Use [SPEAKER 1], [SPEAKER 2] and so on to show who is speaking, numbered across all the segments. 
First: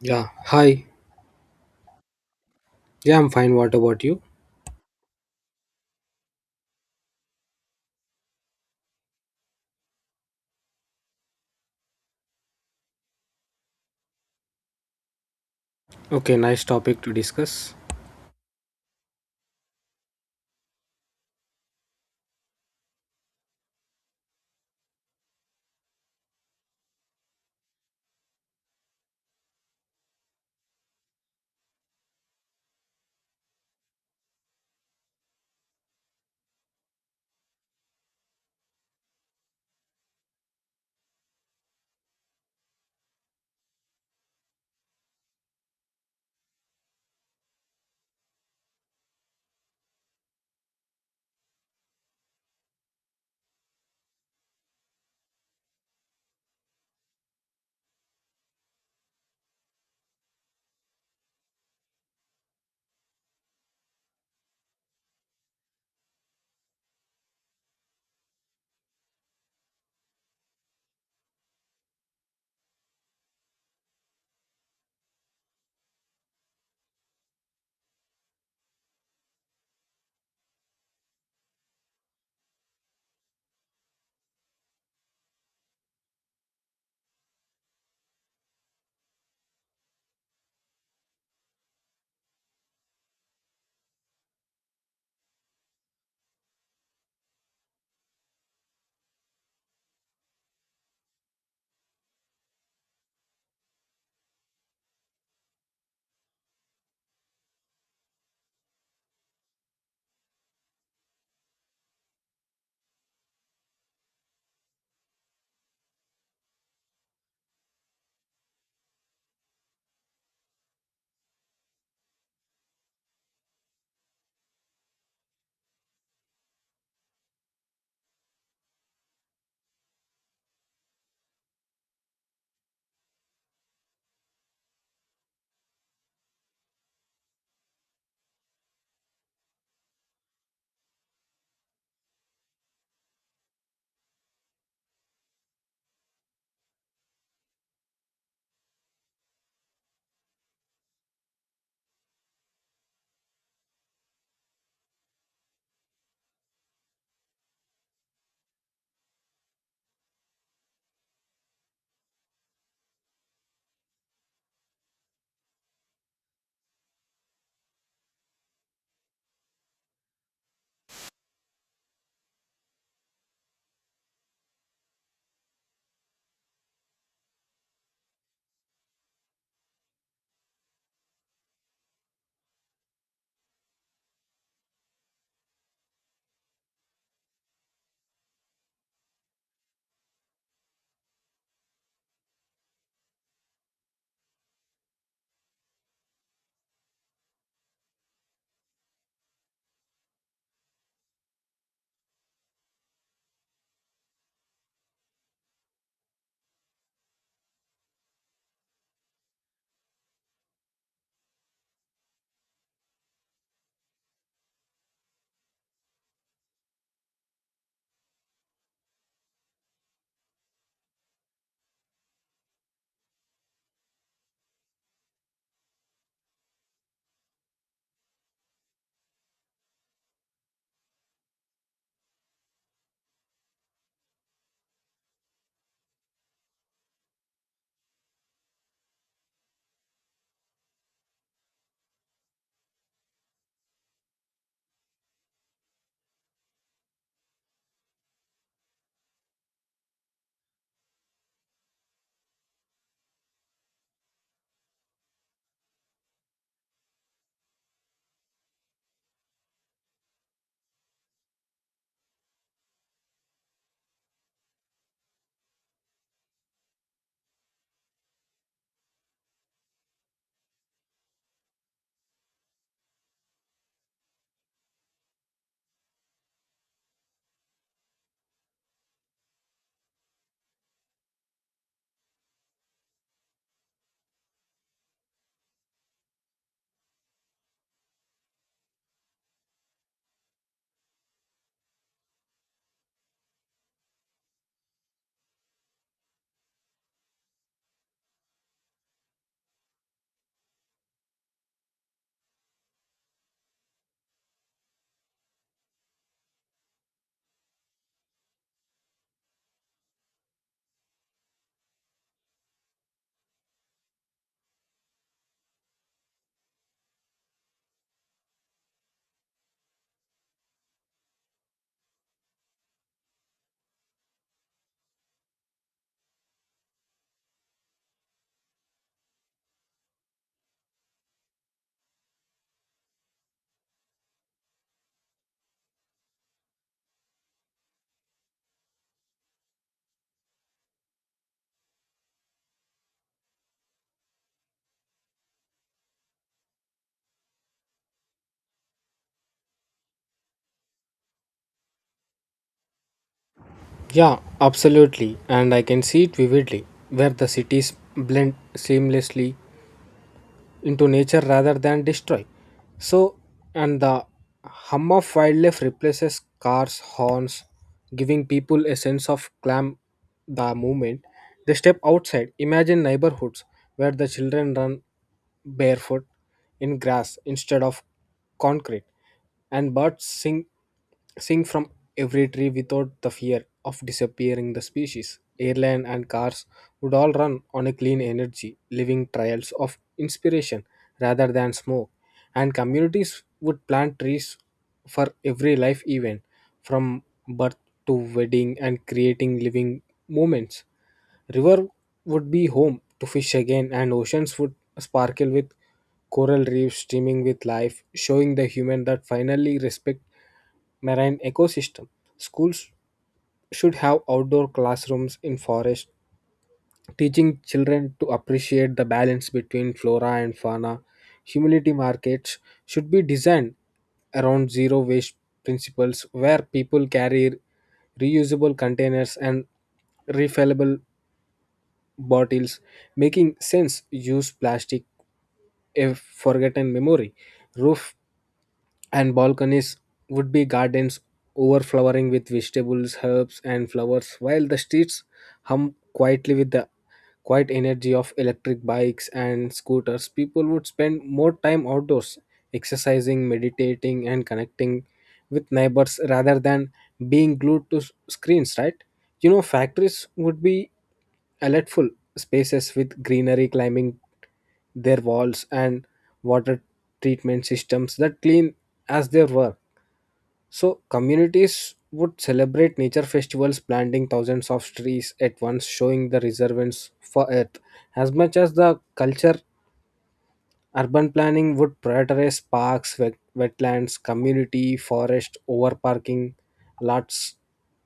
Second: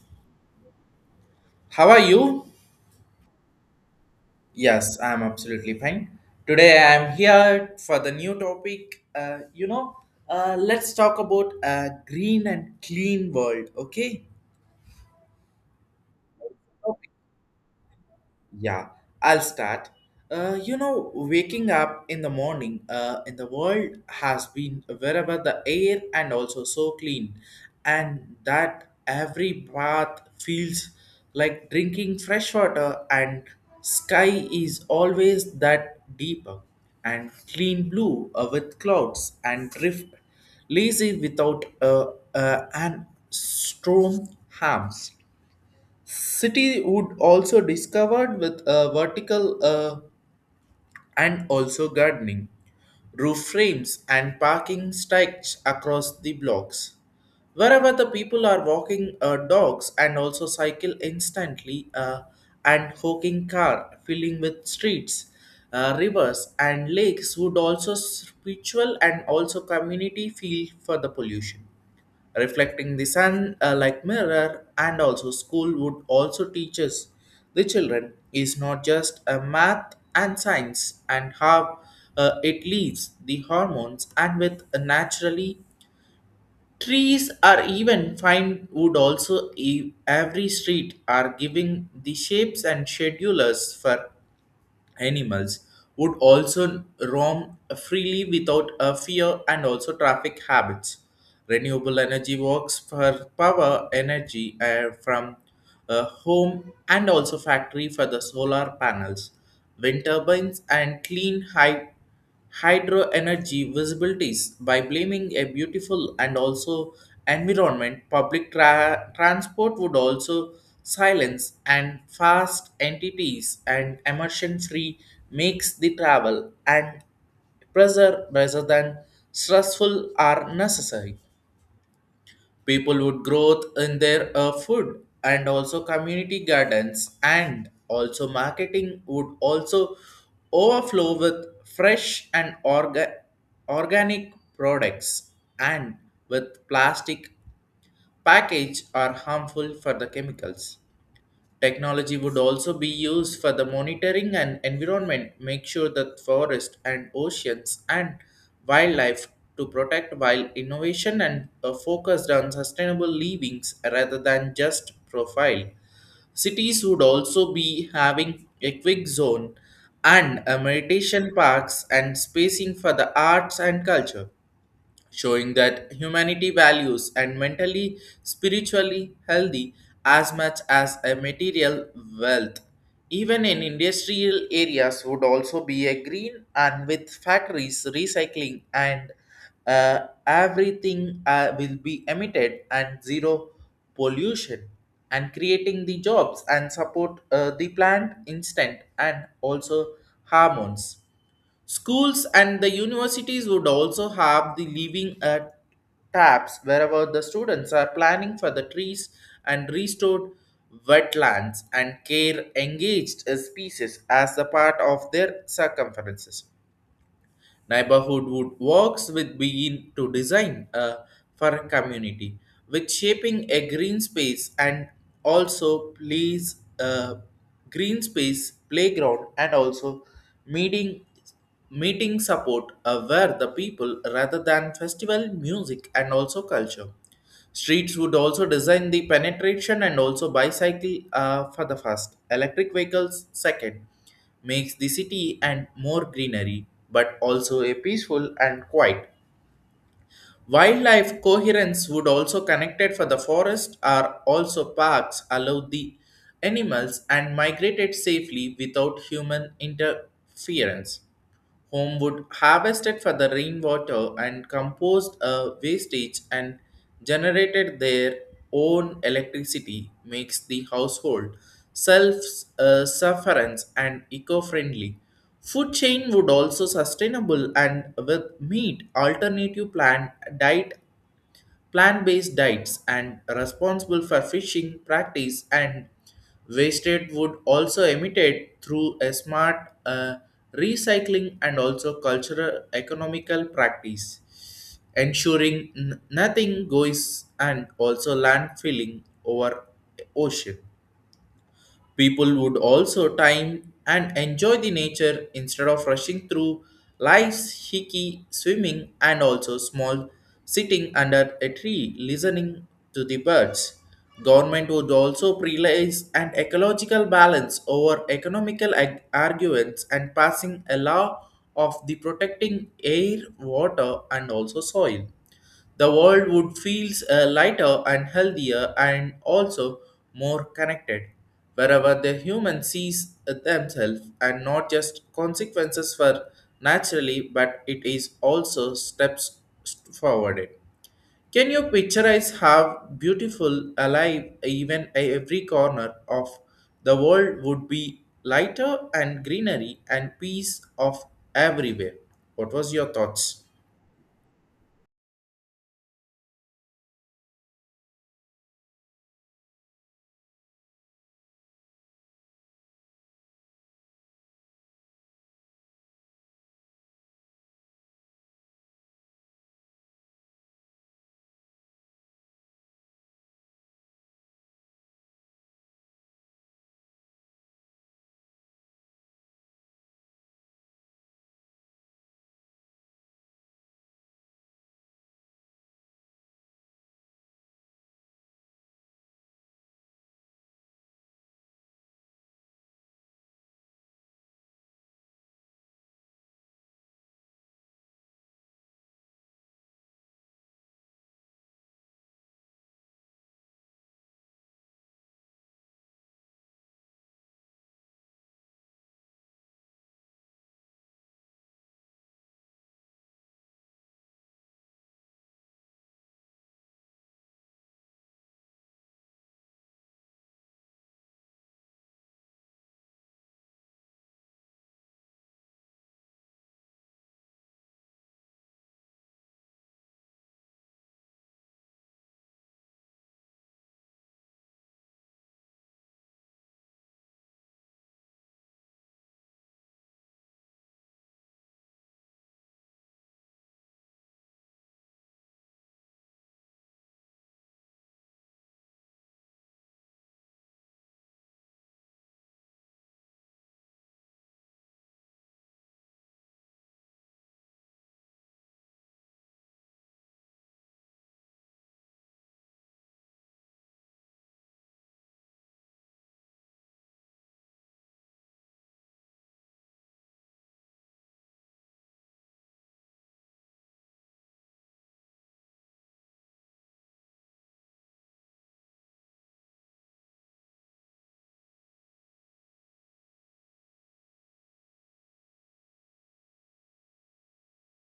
[SPEAKER 1] Yeah, hi.
[SPEAKER 2] How are you?
[SPEAKER 1] Yeah, I'm fine. What about you?
[SPEAKER 2] Yes, I'm absolutely fine. Today I'm here for the new topic. Let's talk about a green and clean world, okay?
[SPEAKER 1] Okay, nice topic to discuss.
[SPEAKER 2] Yeah, I'll start. Waking up in the morning in the world has been wherever the air and also so clean, and that every bath feels like drinking fresh water, and sky is always that deeper and clean blue with clouds and drift, lazy without and storm harms. City wood also discovered with a vertical and also gardening, roof frames and parking stretch across the blocks. Wherever the people are walking dogs and also cycle instantly and hawking car filling with streets, rivers and lakes would also spiritual and also community feel for the pollution reflecting the sun like mirror and also school would also teaches the children is not just a math and science and how it leaves the hormones and with a naturally trees are even fine wood also every street are giving the shapes and schedulers for animals would also roam freely without a fear and also traffic habits. Renewable energy works for power energy from a home and also factory for the solar panels, wind turbines, and clean high hydro energy visibilities by blaming a beautiful and also environment public transport would also silence and fast entities and emission free makes the travel and pressure rather than stressful are necessary people would growth in their food and also community gardens and also marketing would also overflow with fresh and organic products and with plastic package are harmful for the chemicals. Technology would also be used for the monitoring and environment, make sure that forests and oceans and wildlife to protect while innovation and a focused on sustainable livings rather than just profile. Cities would also be having a quick zone and a meditation parks and spacing for the arts and culture showing that humanity values and mentally spiritually healthy as much as a material wealth even in industrial areas would also be a green and with factories recycling and uh, everything will be emitted and zero pollution and creating the jobs and support the plant instant and also hormones. Schools and the universities would also have the leaving taps wherever the students are planning for the trees and restored wetlands and care engaged as species as a part of their circumferences. Neighborhood would works with being to design for a community, with shaping a green space and also please green space playground and also meeting meeting support where the people rather than festival music and also culture. Streets would also design the penetration and also bicycle for the first, electric vehicles second, makes the city and more greenery, but also a peaceful and quiet. Wildlife coherence would also connected for the forest are also parks allow the animals and migrated safely without human interference. Homewood harvested for the rainwater and composed a wastage and generated their own electricity makes the household self-sufferance and eco-friendly. Food chain would also sustainable and with meat alternative plant diet plant-based diets and responsible for fishing practice and wasted wood also emitted through a smart recycling and also cultural economical practice ensuring nothing goes and also landfilling over ocean. People would also time and enjoy the nature instead of rushing through life's hickey swimming and also small sitting under a tree listening to the birds. Government would also prioritize an ecological balance over economical arguments and passing a law of the protecting air, water and also soil the world would feel lighter and healthier and also more connected, wherever the human sees themselves and not just consequences for naturally, but it is also steps forward. Can you pictureize how beautiful, alive, even every corner of the world would be lighter and greenery and peace of everywhere? What was your thoughts?
[SPEAKER 1] Yeah, absolutely. And I can see it vividly where the cities blend seamlessly into nature rather than destroy. So, and the hum of wildlife replaces cars, horns, giving people a sense of clam the moment they step outside. Imagine neighborhoods where the children run barefoot in grass instead of concrete and birds sing from every tree without the fear of disappearing the species. Airline and cars would all run on a clean energy, living trials of inspiration rather than smoke. And communities would plant trees for every life event, from birth to wedding, and creating living moments. River would be home to fish again, and oceans would sparkle with coral reefs streaming with life, showing the human that finally respect marine ecosystem. Schools should have outdoor classrooms in forest, teaching children to appreciate the balance between flora and fauna. Humility markets should be designed around zero waste principles where people carry reusable containers and refillable bottles making sense use plastic a forgotten memory roof and balconies would be gardens overflowing with vegetables herbs and flowers while the streets hum quietly with the quiet energy of electric bikes and scooters people would spend more time outdoors exercising meditating and connecting with neighbors rather than being glued to screens, right? Factories would be delightful spaces with greenery climbing their walls and water treatment systems that clean as they were. So, communities would celebrate nature festivals, planting thousands of trees at once, showing the reservoirs for earth. As much as the culture, urban planning would prioritize parks, wetlands, community, forest, over parking lots,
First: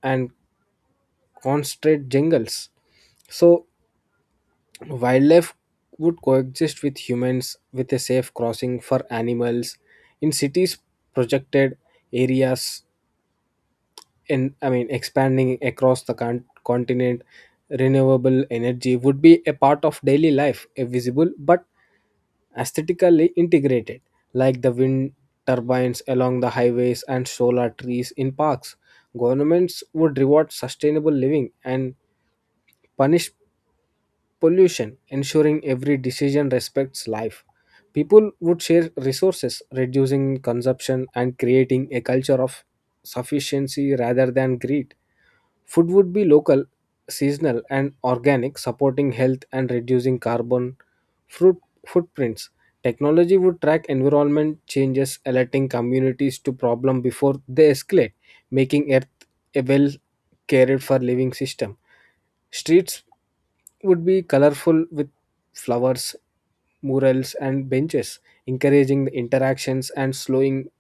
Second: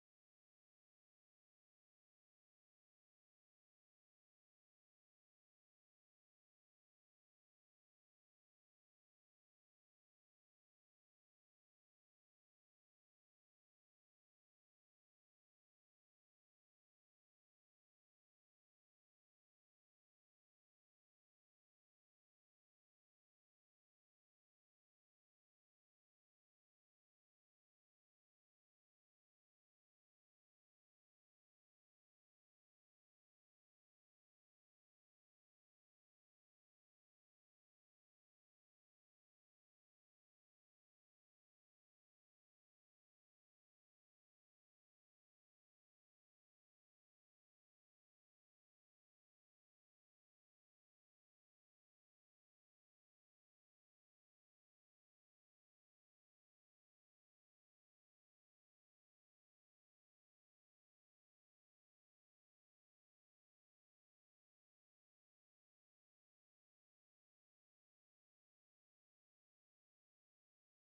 [SPEAKER 1] and concentrate jungles. So, wildlife would coexist with humans with a safe crossing for animals in cities projected areas in, I mean, expanding across the continent. Renewable energy would be a part of daily life, a visible but aesthetically integrated, like the wind turbines along the highways and solar trees in parks. Governments would reward sustainable living and punish pollution, ensuring every decision respects life. People would share resources, reducing consumption and creating a culture of sufficiency rather than greed. Food would be local, seasonal, and organic, supporting health and reducing carbon fruit footprints. Technology would track environment changes, alerting communities to problem before they escalate, making Earth a well cared for living system. Streets would be colorful with flowers, murals, and benches, encouraging the interactions and slowing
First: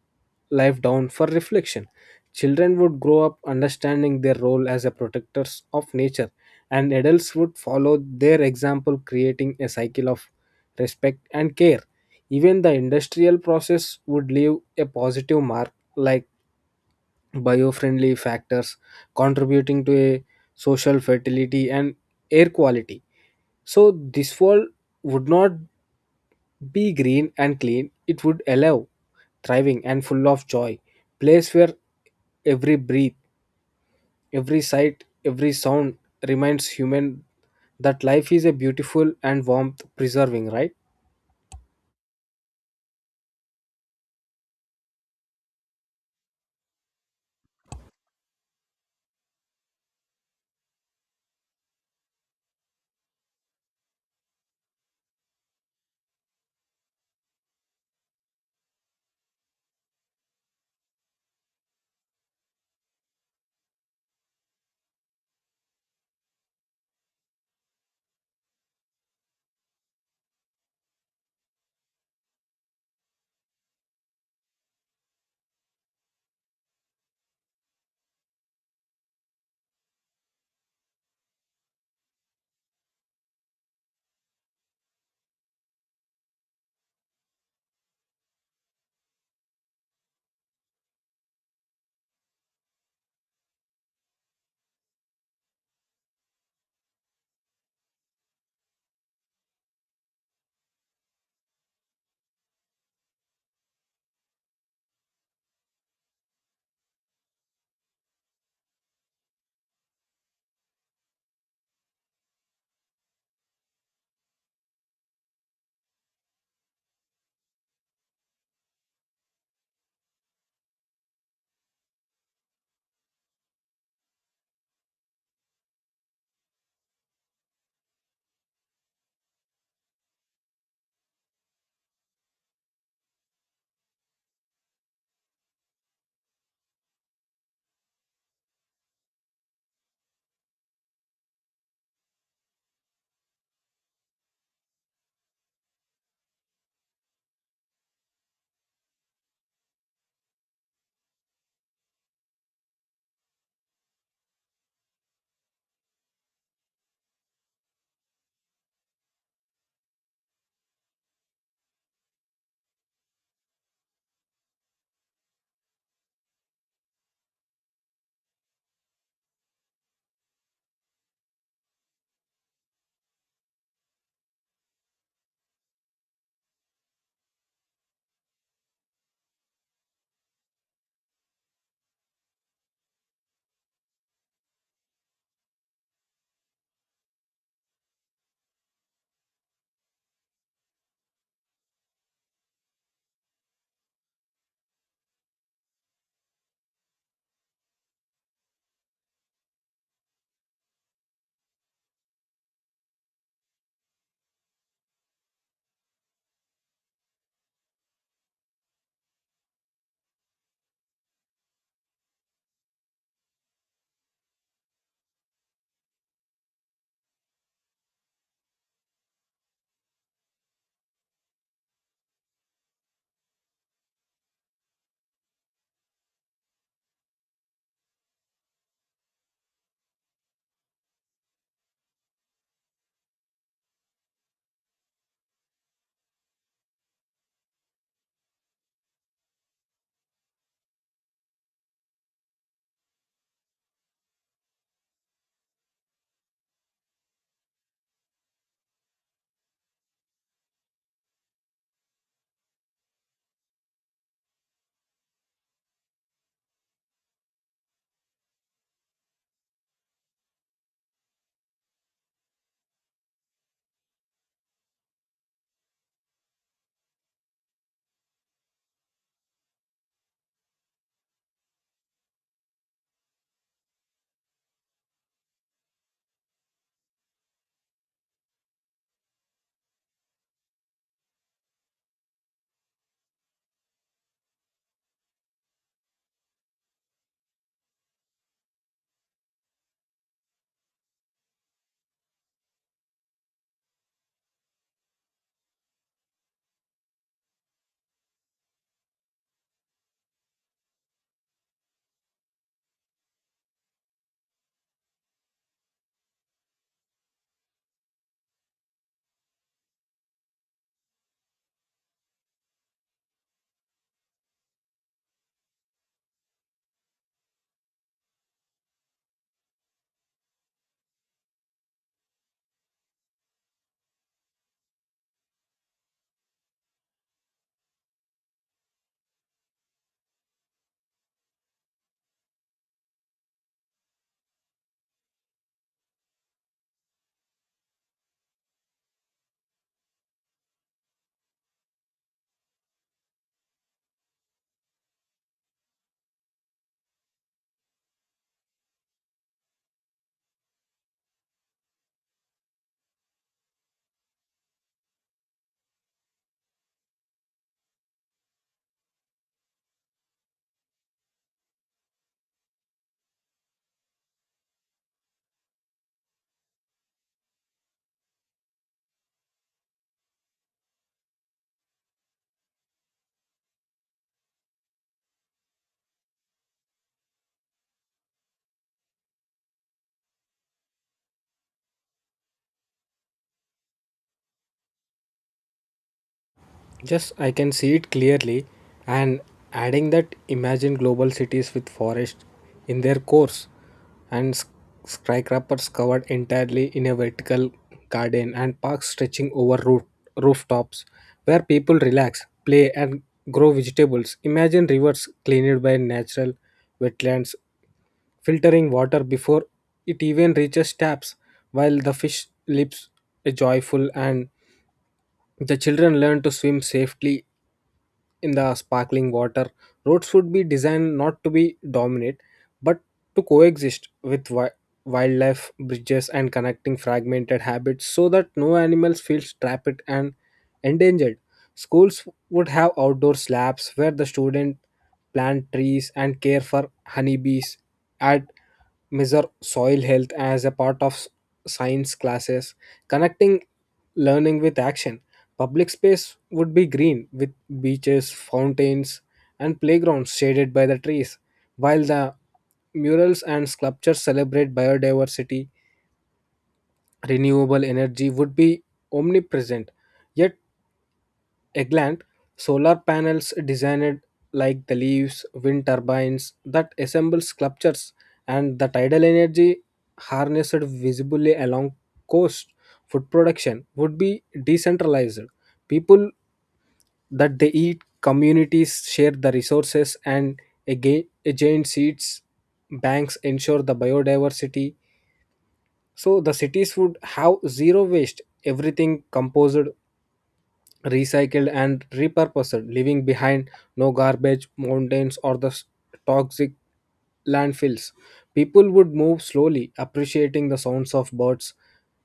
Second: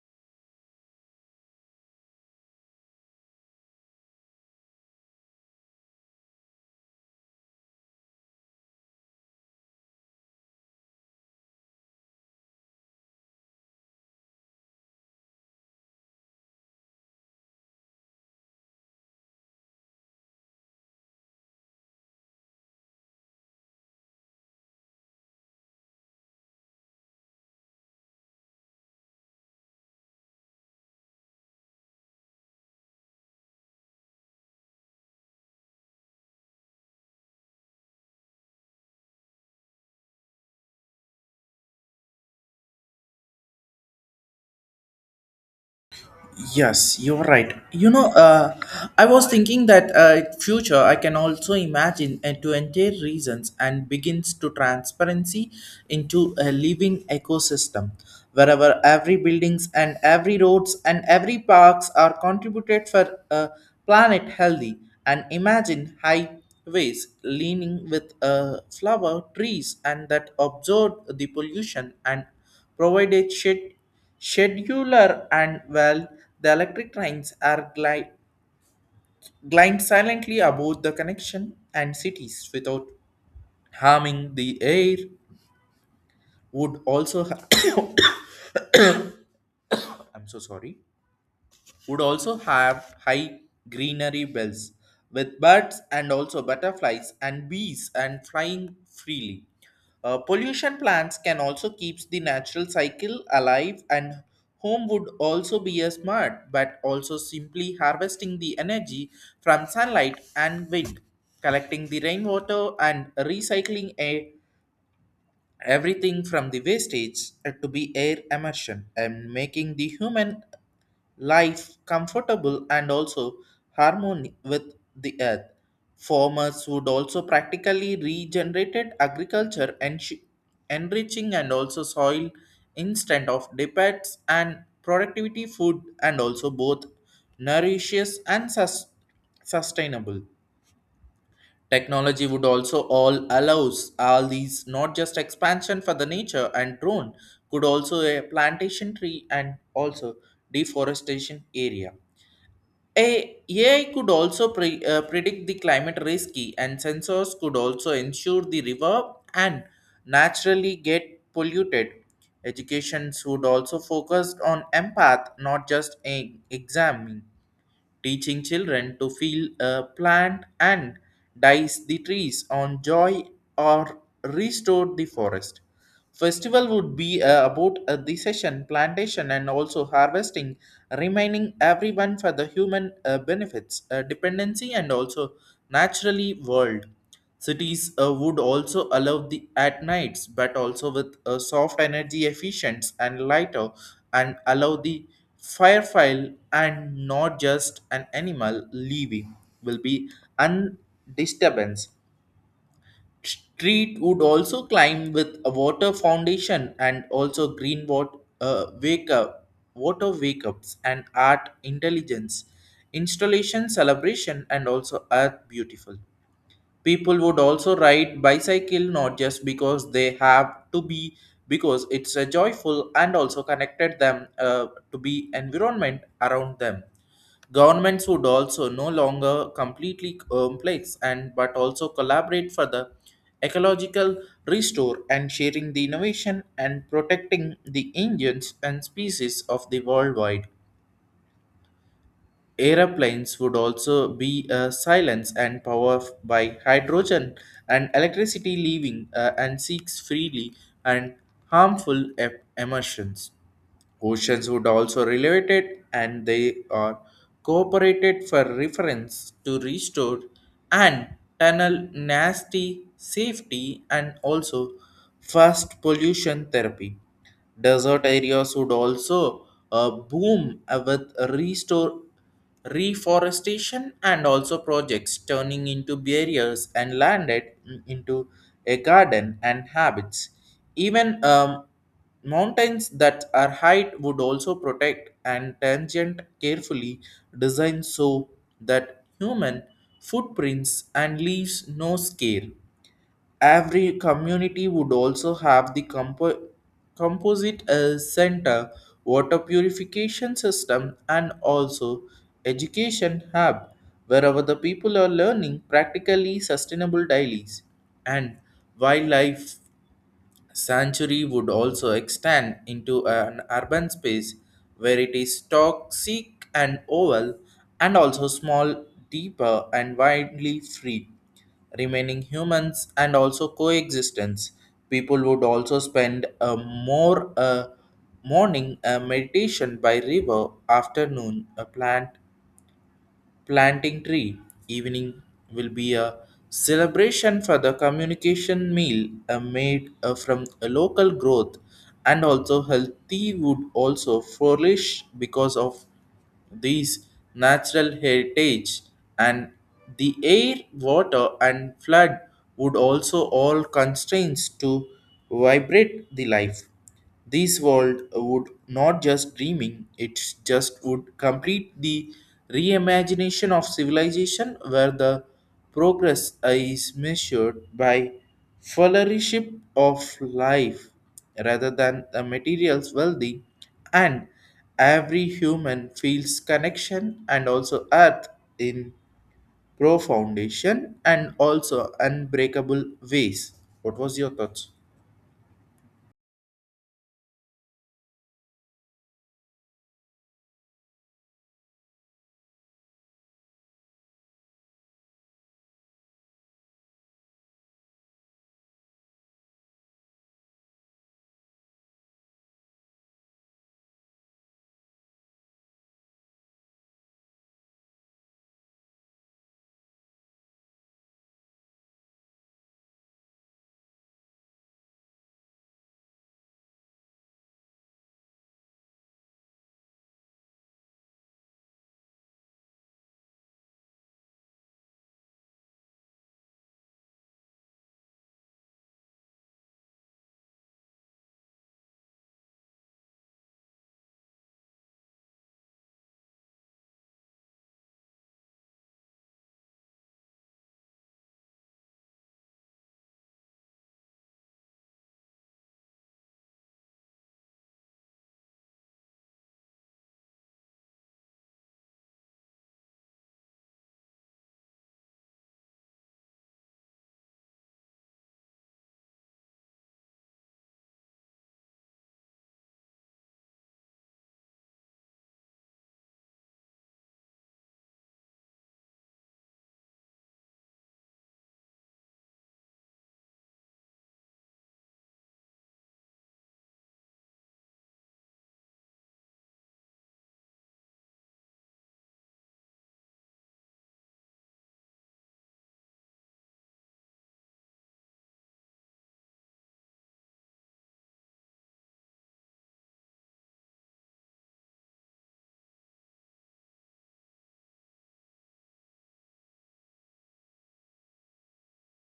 [SPEAKER 1] life down for reflection. Children would grow up understanding their role as a protectors of nature, and adults would follow their example, creating a cycle of respect and care. Even the industrial process would leave a positive mark, like biofriendly factors contributing to a social fertility and air quality. So this world would not be green and clean, it would allow thriving and full of joy place where every breath, every sight, every sound reminds human that life is a beautiful and warmth preserving, right?
[SPEAKER 2] Yes, you're right. I was thinking that future I can also imagine to enter reasons and begins to transparency into a living ecosystem, wherever every buildings and every roads and every parks are contributed for a planet healthy. And imagine highways leaning with flower trees and that absorb the pollution and provided shade. Scheduler and well, the electric trains are glide silently above the connection and cities without harming the air would also I'm so sorry, would also have high greenery bells with birds and also butterflies and bees and flying freely. Pollution plants can also keeps the natural cycle alive and home would also be a smart but also simply harvesting the energy from sunlight and wind collecting the rainwater and recycling a everything from the wastage to be air immersion and making the human life comfortable and also harmony with the earth. Farmers would also practically regenerated agriculture and enriching and also soil instant of depths and productivity food and also both nourishes and sustainable. Technology would also all allows all these not just expansion for the nature and drone could also a plantation tree and also deforestation area a AI could also predict the climate risky, and sensors could also ensure the river and naturally get polluted. Education should also focus on empath, not just examine teaching children to feel a plant and dice the trees on joy or restore the forest. Festival would be about the session, plantation, and also harvesting, reminding everyone for the human benefits, dependency, and also naturally world. Cities would also allow the at nights, but also with a soft energy efficient and lighter, and allow the firefly and not just an animal leaving will be undisturbance. Street would also climb with a water foundation and also green water wake up water wake ups and art intelligence installation celebration and also earth beautiful. People would also ride bicycle not just because they have to be because it's a joyful and also connected them to be environment around them. Governments would also no longer completely complex and but also collaborate for the ecological restore and sharing the innovation and protecting the engines and species of the worldwide. Aeroplanes would also be silenced and powered by hydrogen and electricity, leaving and seeks freely and harmful emissions. Oceans would also relate it, and they are cooperated for reference to restore and tunnel nasty safety and also fast pollution therapy. Desert areas would also boom with restore reforestation and also projects turning into barriers and landed into a garden and habits. Even mountains that are height would also protect and tangent carefully designed so that human footprints and leaves no scale. Every community would also have the composite center, water purification system, and also education hub, wherever the people are learning practically sustainable dailies and wildlife Sanctuary would also extend into an urban space where it is toxic and oval and also small, deeper and widely free, remaining humans and also coexistence. People would also spend a more morning meditation by river, afternoon a planting tree. Evening will be a celebration for the communication meal made from a local growth and also healthy would also flourish because of these natural heritage and the air, water and flood would also all constraints to vibrate the life this world would not just dreaming, it just would complete the reimagination of civilization where the progress is measured by fellowship of life rather than the material's wealthy and every human feels connection and also earth in profoundation and also unbreakable ways. What was your thoughts?
[SPEAKER 1] Yes, I can see it clearly. And adding that, imagine global cities with forests in their cores and skyscrapers covered entirely in a vertical garden and parks stretching over rooftops where people relax, play, and grow vegetables. Imagine rivers cleaned by natural wetlands, filtering water before it even reaches taps, while the fish lives joyful and the children learn to swim safely in the sparkling water. Roads would be designed not to be dominant but to coexist with wildlife, bridges, and connecting fragmented habits so that no animals feels trapped and endangered. Schools would have outdoor slabs where the student plant trees and care for honeybees at measure soil health as a part of science classes, connecting learning with action. Public space would be green with beaches, fountains, and playgrounds shaded by the trees, while the murals and sculptures celebrate biodiversity. Renewable energy would be omnipresent, yet Eggland, solar panels designed like the leaves, wind turbines that assemble sculptures, and the tidal energy harnessed visibly along coast. Food production would be decentralized. People that they eat, communities share the resources, and again, giant seeds banks ensure the biodiversity. So the cities would have zero waste, everything composed recycled and repurposed, leaving behind no garbage mountains or the toxic landfills. People would move slowly, appreciating the sounds of birds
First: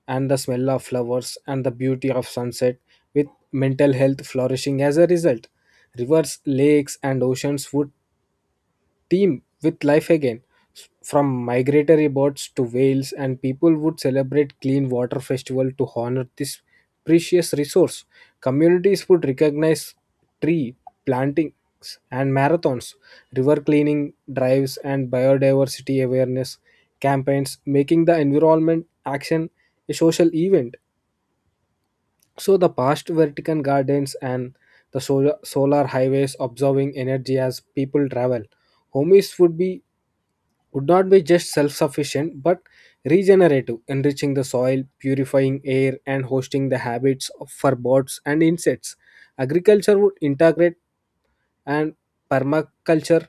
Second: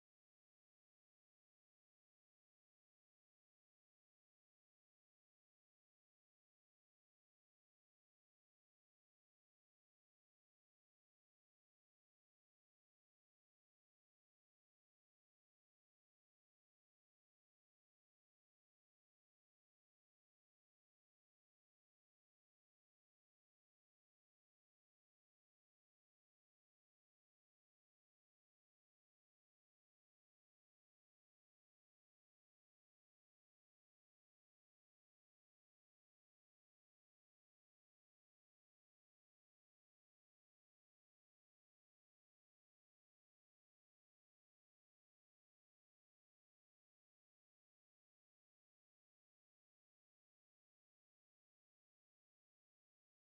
[SPEAKER 1] and the smell of flowers and the beauty of sunset, with mental health flourishing as a result. Rivers, lakes, and oceans would theme with life again. From migratory birds to whales, and people would celebrate clean water festival to honor this precious resource. Communities would recognize tree plantings and marathons, river cleaning drives, and biodiversity awareness campaigns, making the environment action a social event. So the past Vatican gardens and the solar highways observing energy as people travel. Homies would be would not be just self sufficient but regenerative, enriching the soil, purifying air, and hosting the habits for birds and insects. Agriculture would integrate and permaculture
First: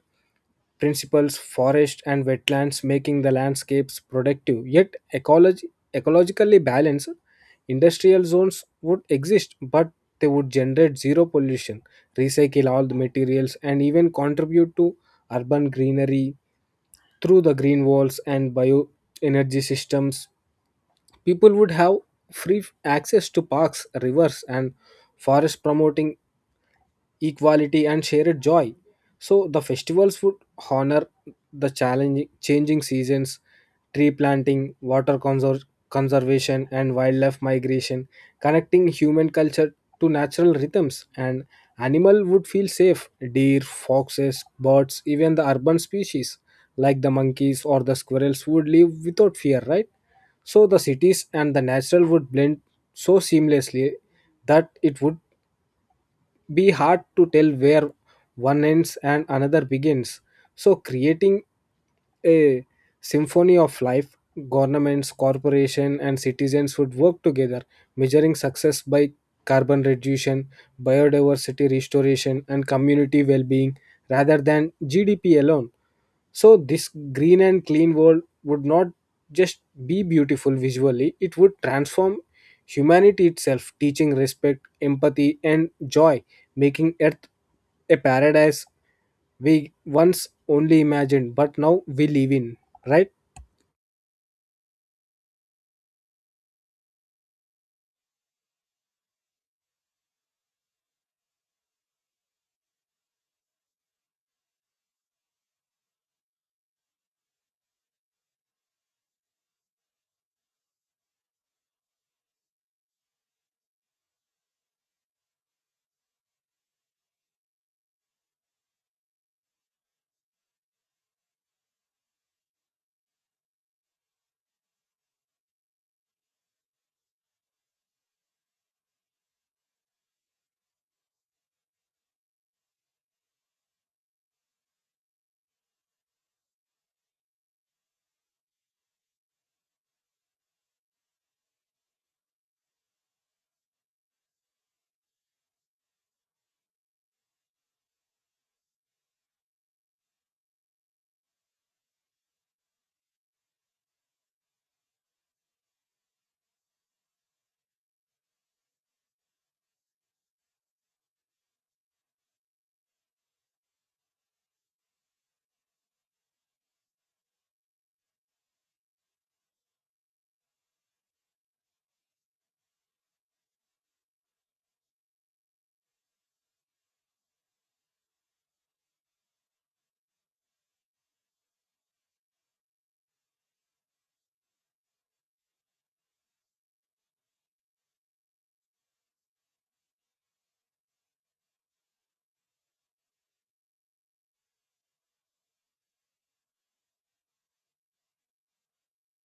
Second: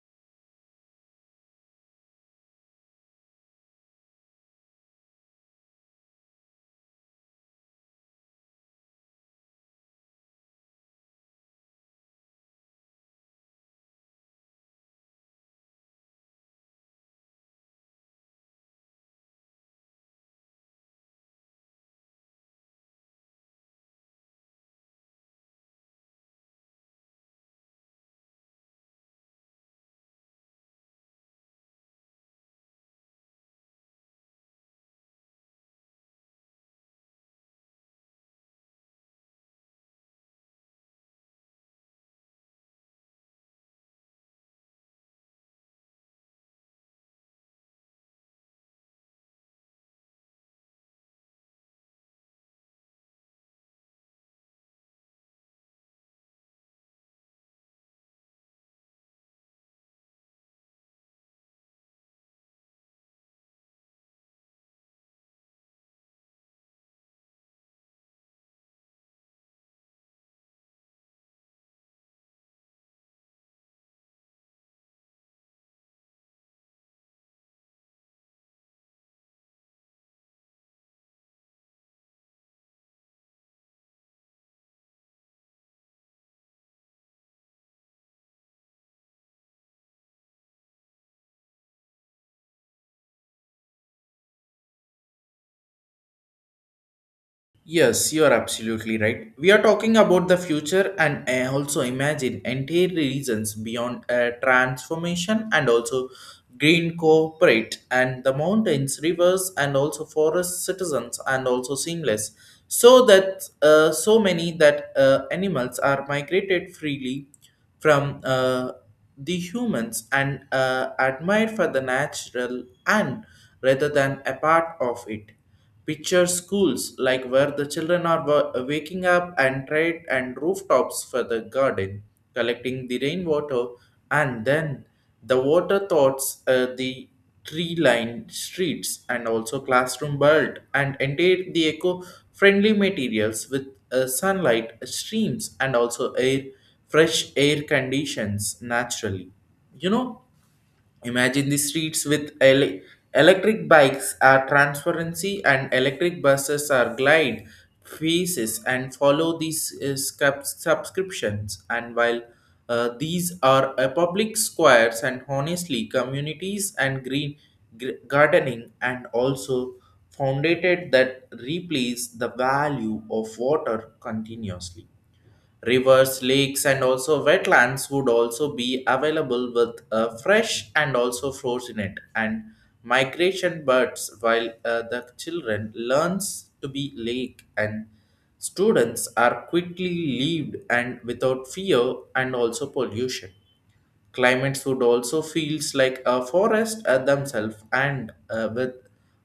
[SPEAKER 1] principles, forest and wetlands, making the landscapes productive yet ecologically balanced. Industrial zones would exist, but they would generate zero pollution, recycle all the materials, and even contribute to urban greenery through the green walls and bioenergy systems. People would have free access to parks, rivers, and forests, promoting equality and shared joy. So the festivals would honor the challenging changing seasons, tree planting, water conservation, and wildlife migration, connecting human culture to natural rhythms, and animal would feel safe, deer, foxes, birds, even the urban species like the monkeys or the squirrels would live without fear, right? So the cities and the natural would blend so seamlessly that it would be hard to tell where one ends and another begins. So, creating a symphony of life, governments, corporations, and citizens would work together, measuring success by carbon reduction, biodiversity restoration, and community well being rather than GDP alone. So, this green and clean world would not just be beautiful visually, it would transform humanity itself, teaching respect, empathy, and joy, making Earth a paradise we once only imagined but now we live in, right?
[SPEAKER 2] Yes, you are absolutely right. We are talking about the future and also imagine entire regions beyond transformation and also green corporate and the mountains, rivers, and also forest citizens and also seamless. So that so many that animals are migrated freely from the humans and admired for the natural and rather than a part of it. Picture schools like where the children are waking up and trade and rooftops for the garden, collecting the rainwater, and then the water thoughts the tree-lined streets and also classroom built and enter the eco-friendly materials with sunlight streams and also air fresh air conditions naturally. You know, imagine the streets with electric bikes are transparency and electric buses are glide faces and follow these subscriptions. And while these are public squares and honestly communities and green gardening and also founded that replace the value of water continuously. Rivers, lakes, and also wetlands would also be available with fresh and also frozen it and migration birds while the children learns to be lake and students are quickly leaved and without fear and also pollution. Climates would also feels like a forest themselves and with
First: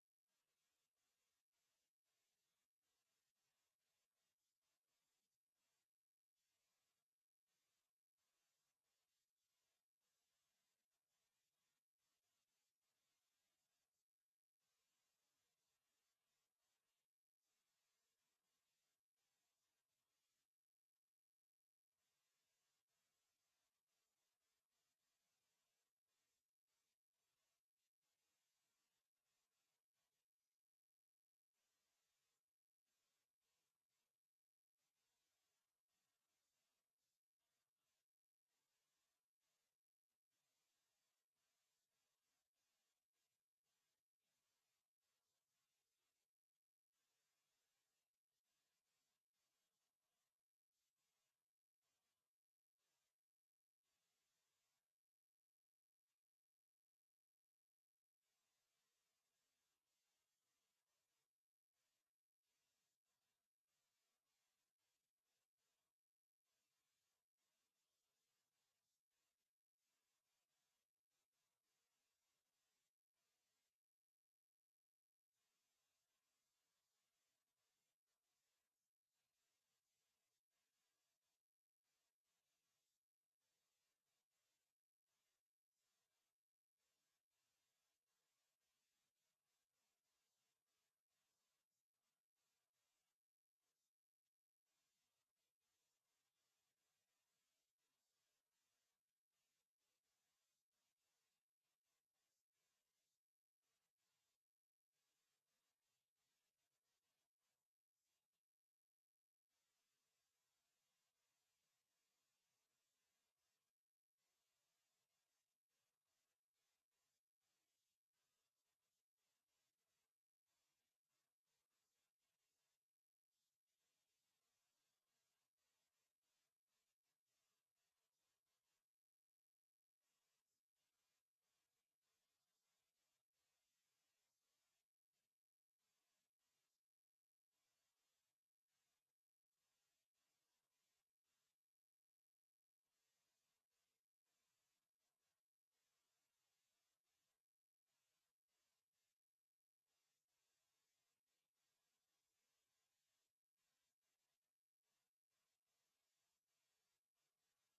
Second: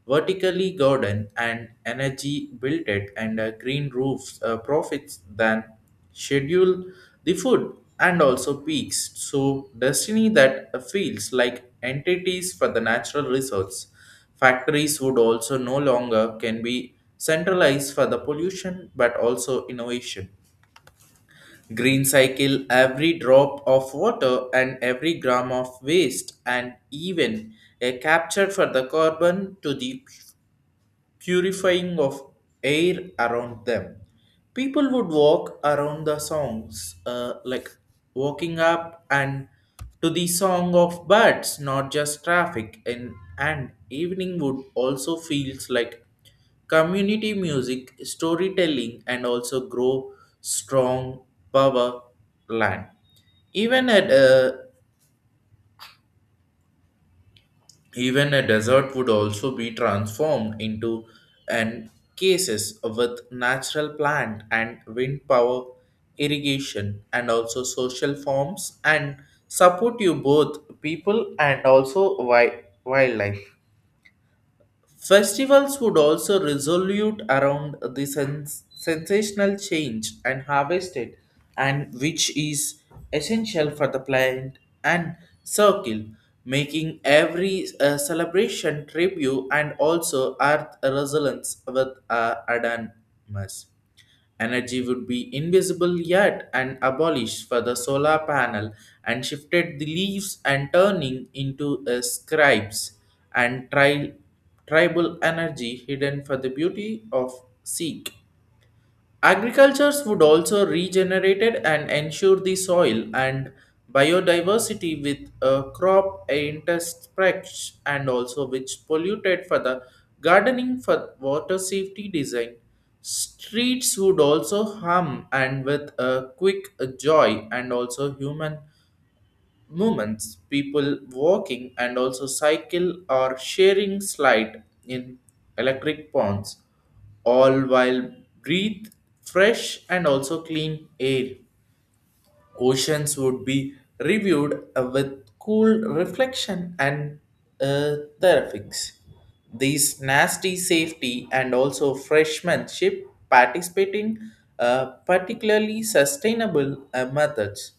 [SPEAKER 2] vertically garden and energy built it and green roofs profits than schedule the food and also peaks. So destiny that feels like entities for the natural resource. Factories would also no longer can be centralized for the pollution but also innovation. Green cycle every drop of water and every gram of waste and even a capture for the carbon to the purifying of air around them. People would walk around the songs, like walking up and to the song of birds, not just traffic. And evening would also feels like community music, storytelling, and also grow strong power land. Even at Even a desert would also be transformed into an cases with natural plant and wind power irrigation and also social forms and support you both people and also wildlife. Festivals would also resolute around the sensational change and harvested, and which is essential for the plant and circle, making every celebration tribute and also earth resonance with Adamus. Energy would be invisible yet and abolished for the solar panel and shifted the leaves and turning into a scribes and tribal energy hidden for the beauty of Sikh. Agricultures would also regenerate it and ensure the soil and biodiversity with a crop interspecs and also which polluted for the gardening for water safety design. Streets would also hum and with a quick joy and also human moments, people walking and also cycle or sharing slide in electric ponds, all while breathe fresh and also clean air. Oceans would be reviewed with cool reflection and therapies. These nasty safety and also freshmanship participating particularly sustainable methods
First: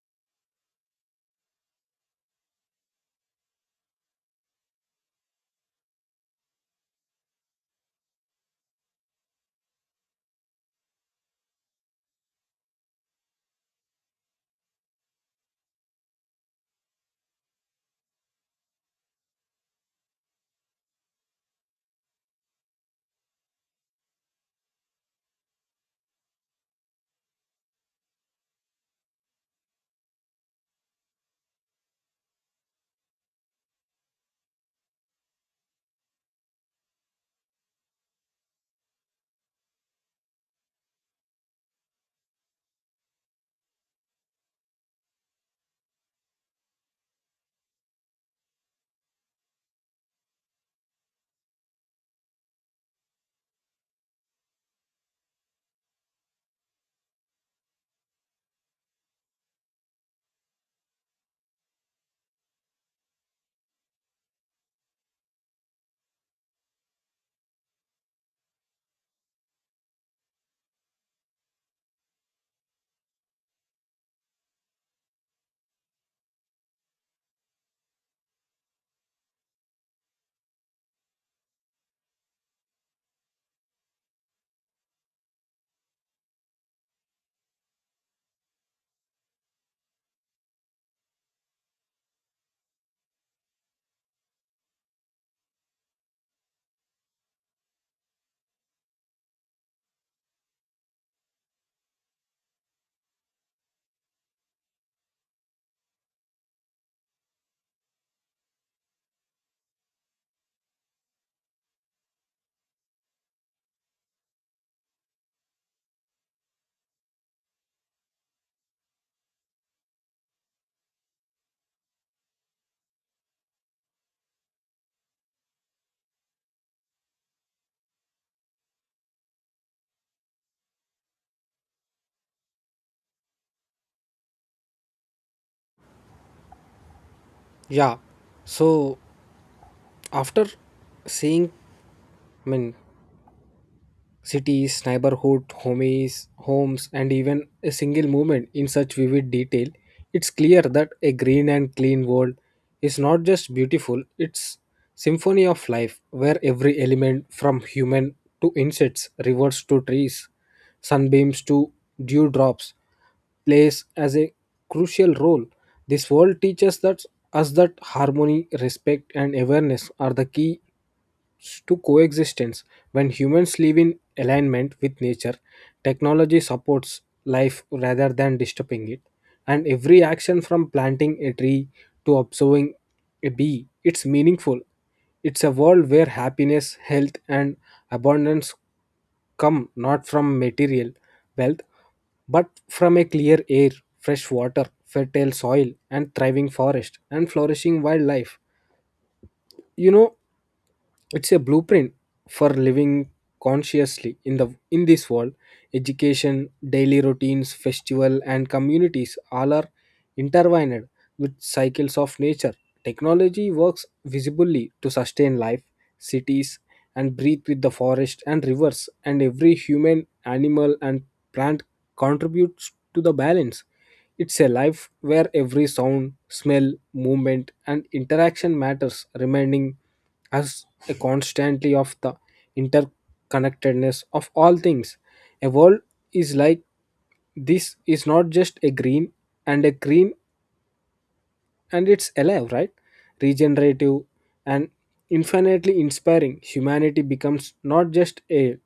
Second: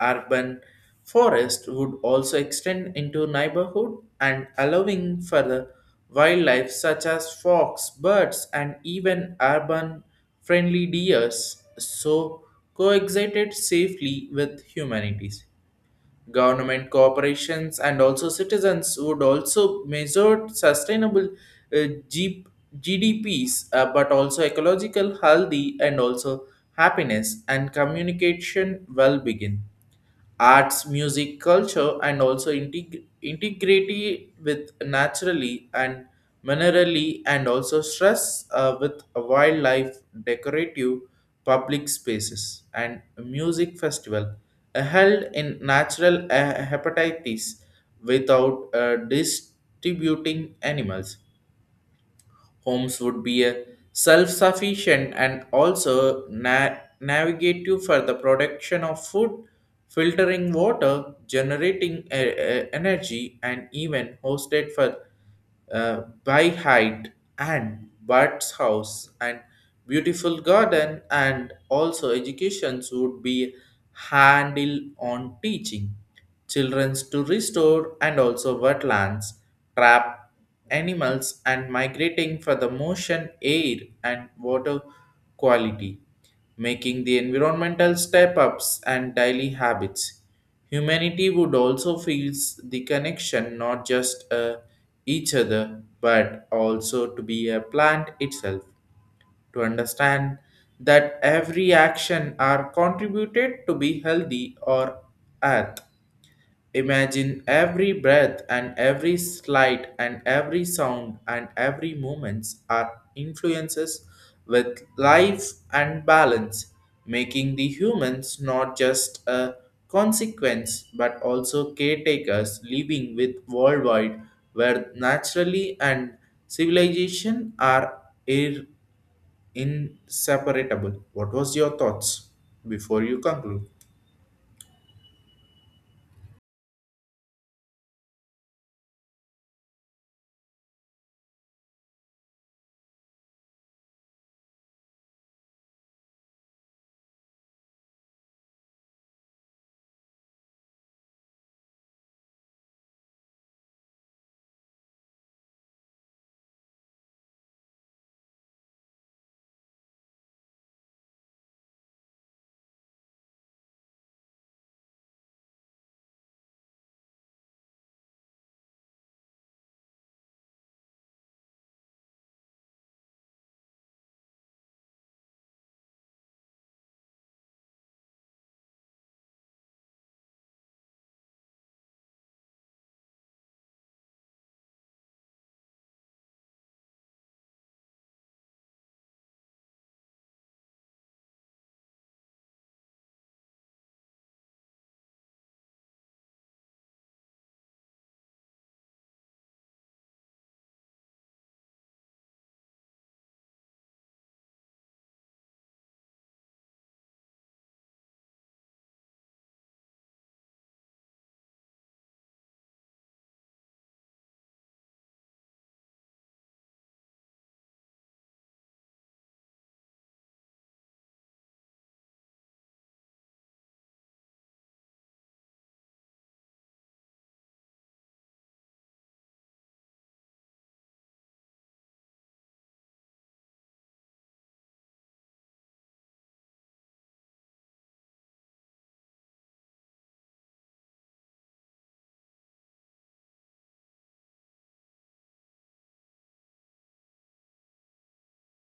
[SPEAKER 2] urban forest would also extend into neighborhood and allowing for the wildlife such as fox, birds, and even urban friendly deers so coexisted safely with humanities. Government corporations and also citizens would also measure sustainable uh, G- GDPs but also ecological healthy and also happiness and communication well begin arts, music, culture, and also integrity with naturally and minerally, and also stress with wildlife, decorative, public spaces, and a music festival held in natural hepatitis without distributing animals. Homes would be a self-sufficient and also navigative for the production of food, filtering water, generating energy, and even hosted for by height and bird's house and beautiful garden and also educations would be handle on teaching children's to restore and also wetlands trap animals and migrating for the motion, air, and water quality, making the environmental step ups and daily habits. Humanity would also feels the connection not just each other but also to be a plant itself to understand that every action are contributed to be healthy or earth. Imagine every breath and every slight and every sound and every moments are influences with life and balance, making the humans not just a consequence but also caretakers living with worldwide where naturally and civilization are ir- inseparable. What was your thoughts before you conclude?
[SPEAKER 1] Yeah. So, after seeing, I mean, cities, neighborhood, homies, homes, and even a single movement in such vivid detail, it's clear that a green and clean world is not just beautiful, it's symphony of life where every element from human to insects, rivers to trees, sunbeams to dewdrops plays as a crucial role. This world teaches that us that harmony, respect, and awareness are the key to coexistence. When humans live in alignment with nature, technology supports life rather than disturbing it. And every action from planting a tree to observing a bee, it's meaningful. It's a world where happiness, health, and abundance come not from material wealth, but from a clear air, fresh water, fertile soil, and thriving forest, and flourishing wildlife. You know, it's a blueprint for living consciously in the in this world. Education, daily routines, festival and communities all are intertwined with cycles of nature. Technology works visibly to sustain life, cities and breathe with the forest and rivers, and every human, animal and plant contributes to the balance. It's a life where every sound, smell, movement, and interaction matters, reminding us constantly of the interconnectedness of all things. A world is like this is not just a green, and it's alive, right? Regenerative and infinitely inspiring. Humanity becomes not just a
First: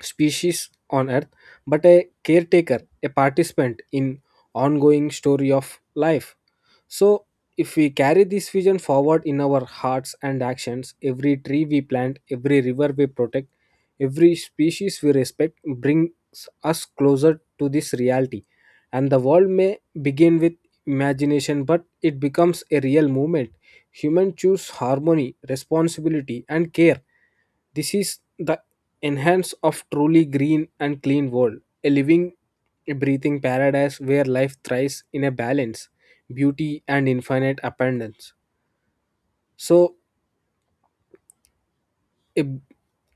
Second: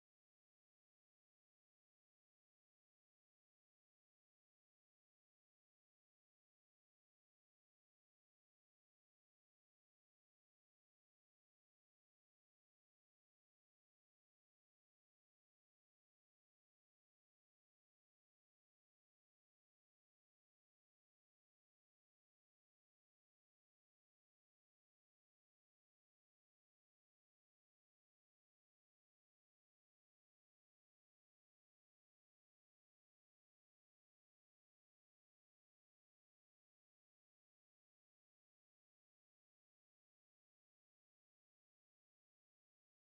[SPEAKER 1] species on earth but a caretaker, a participant in ongoing story of life. So if we carry this vision forward in our hearts and actions, every tree we plant, every river we protect, every species we respect brings us closer to this reality, and the world may begin with imagination but it becomes a real movement. Humans choose harmony, responsibility and care. This is the enhance of truly green and clean world, a living, a breathing paradise where life thrives in a balance, beauty and infinite abundance. So, a,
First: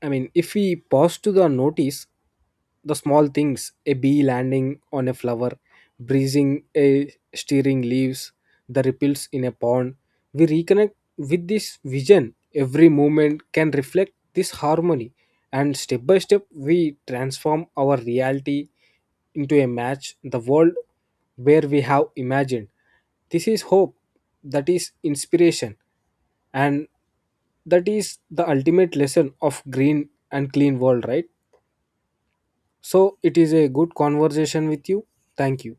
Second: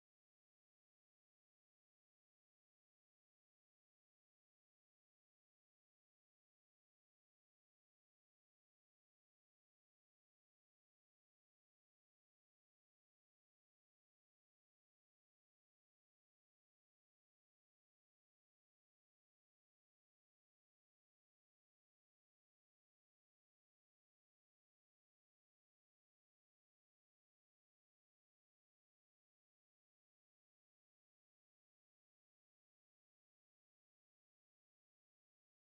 [SPEAKER 1] I mean, if we pause to the notice the small things, a bee landing on a flower, breezing a steering leaves, the ripples in a pond, we reconnect with this vision. Every movement can reflect this harmony, and step by step, we transform our reality into a match, the world where we have imagined. This is hope, that is inspiration, and that is the ultimate lesson of green and clean world, right? So it is a good conversation with you. Thank you.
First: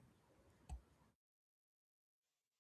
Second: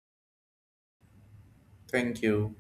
[SPEAKER 2] Thank you.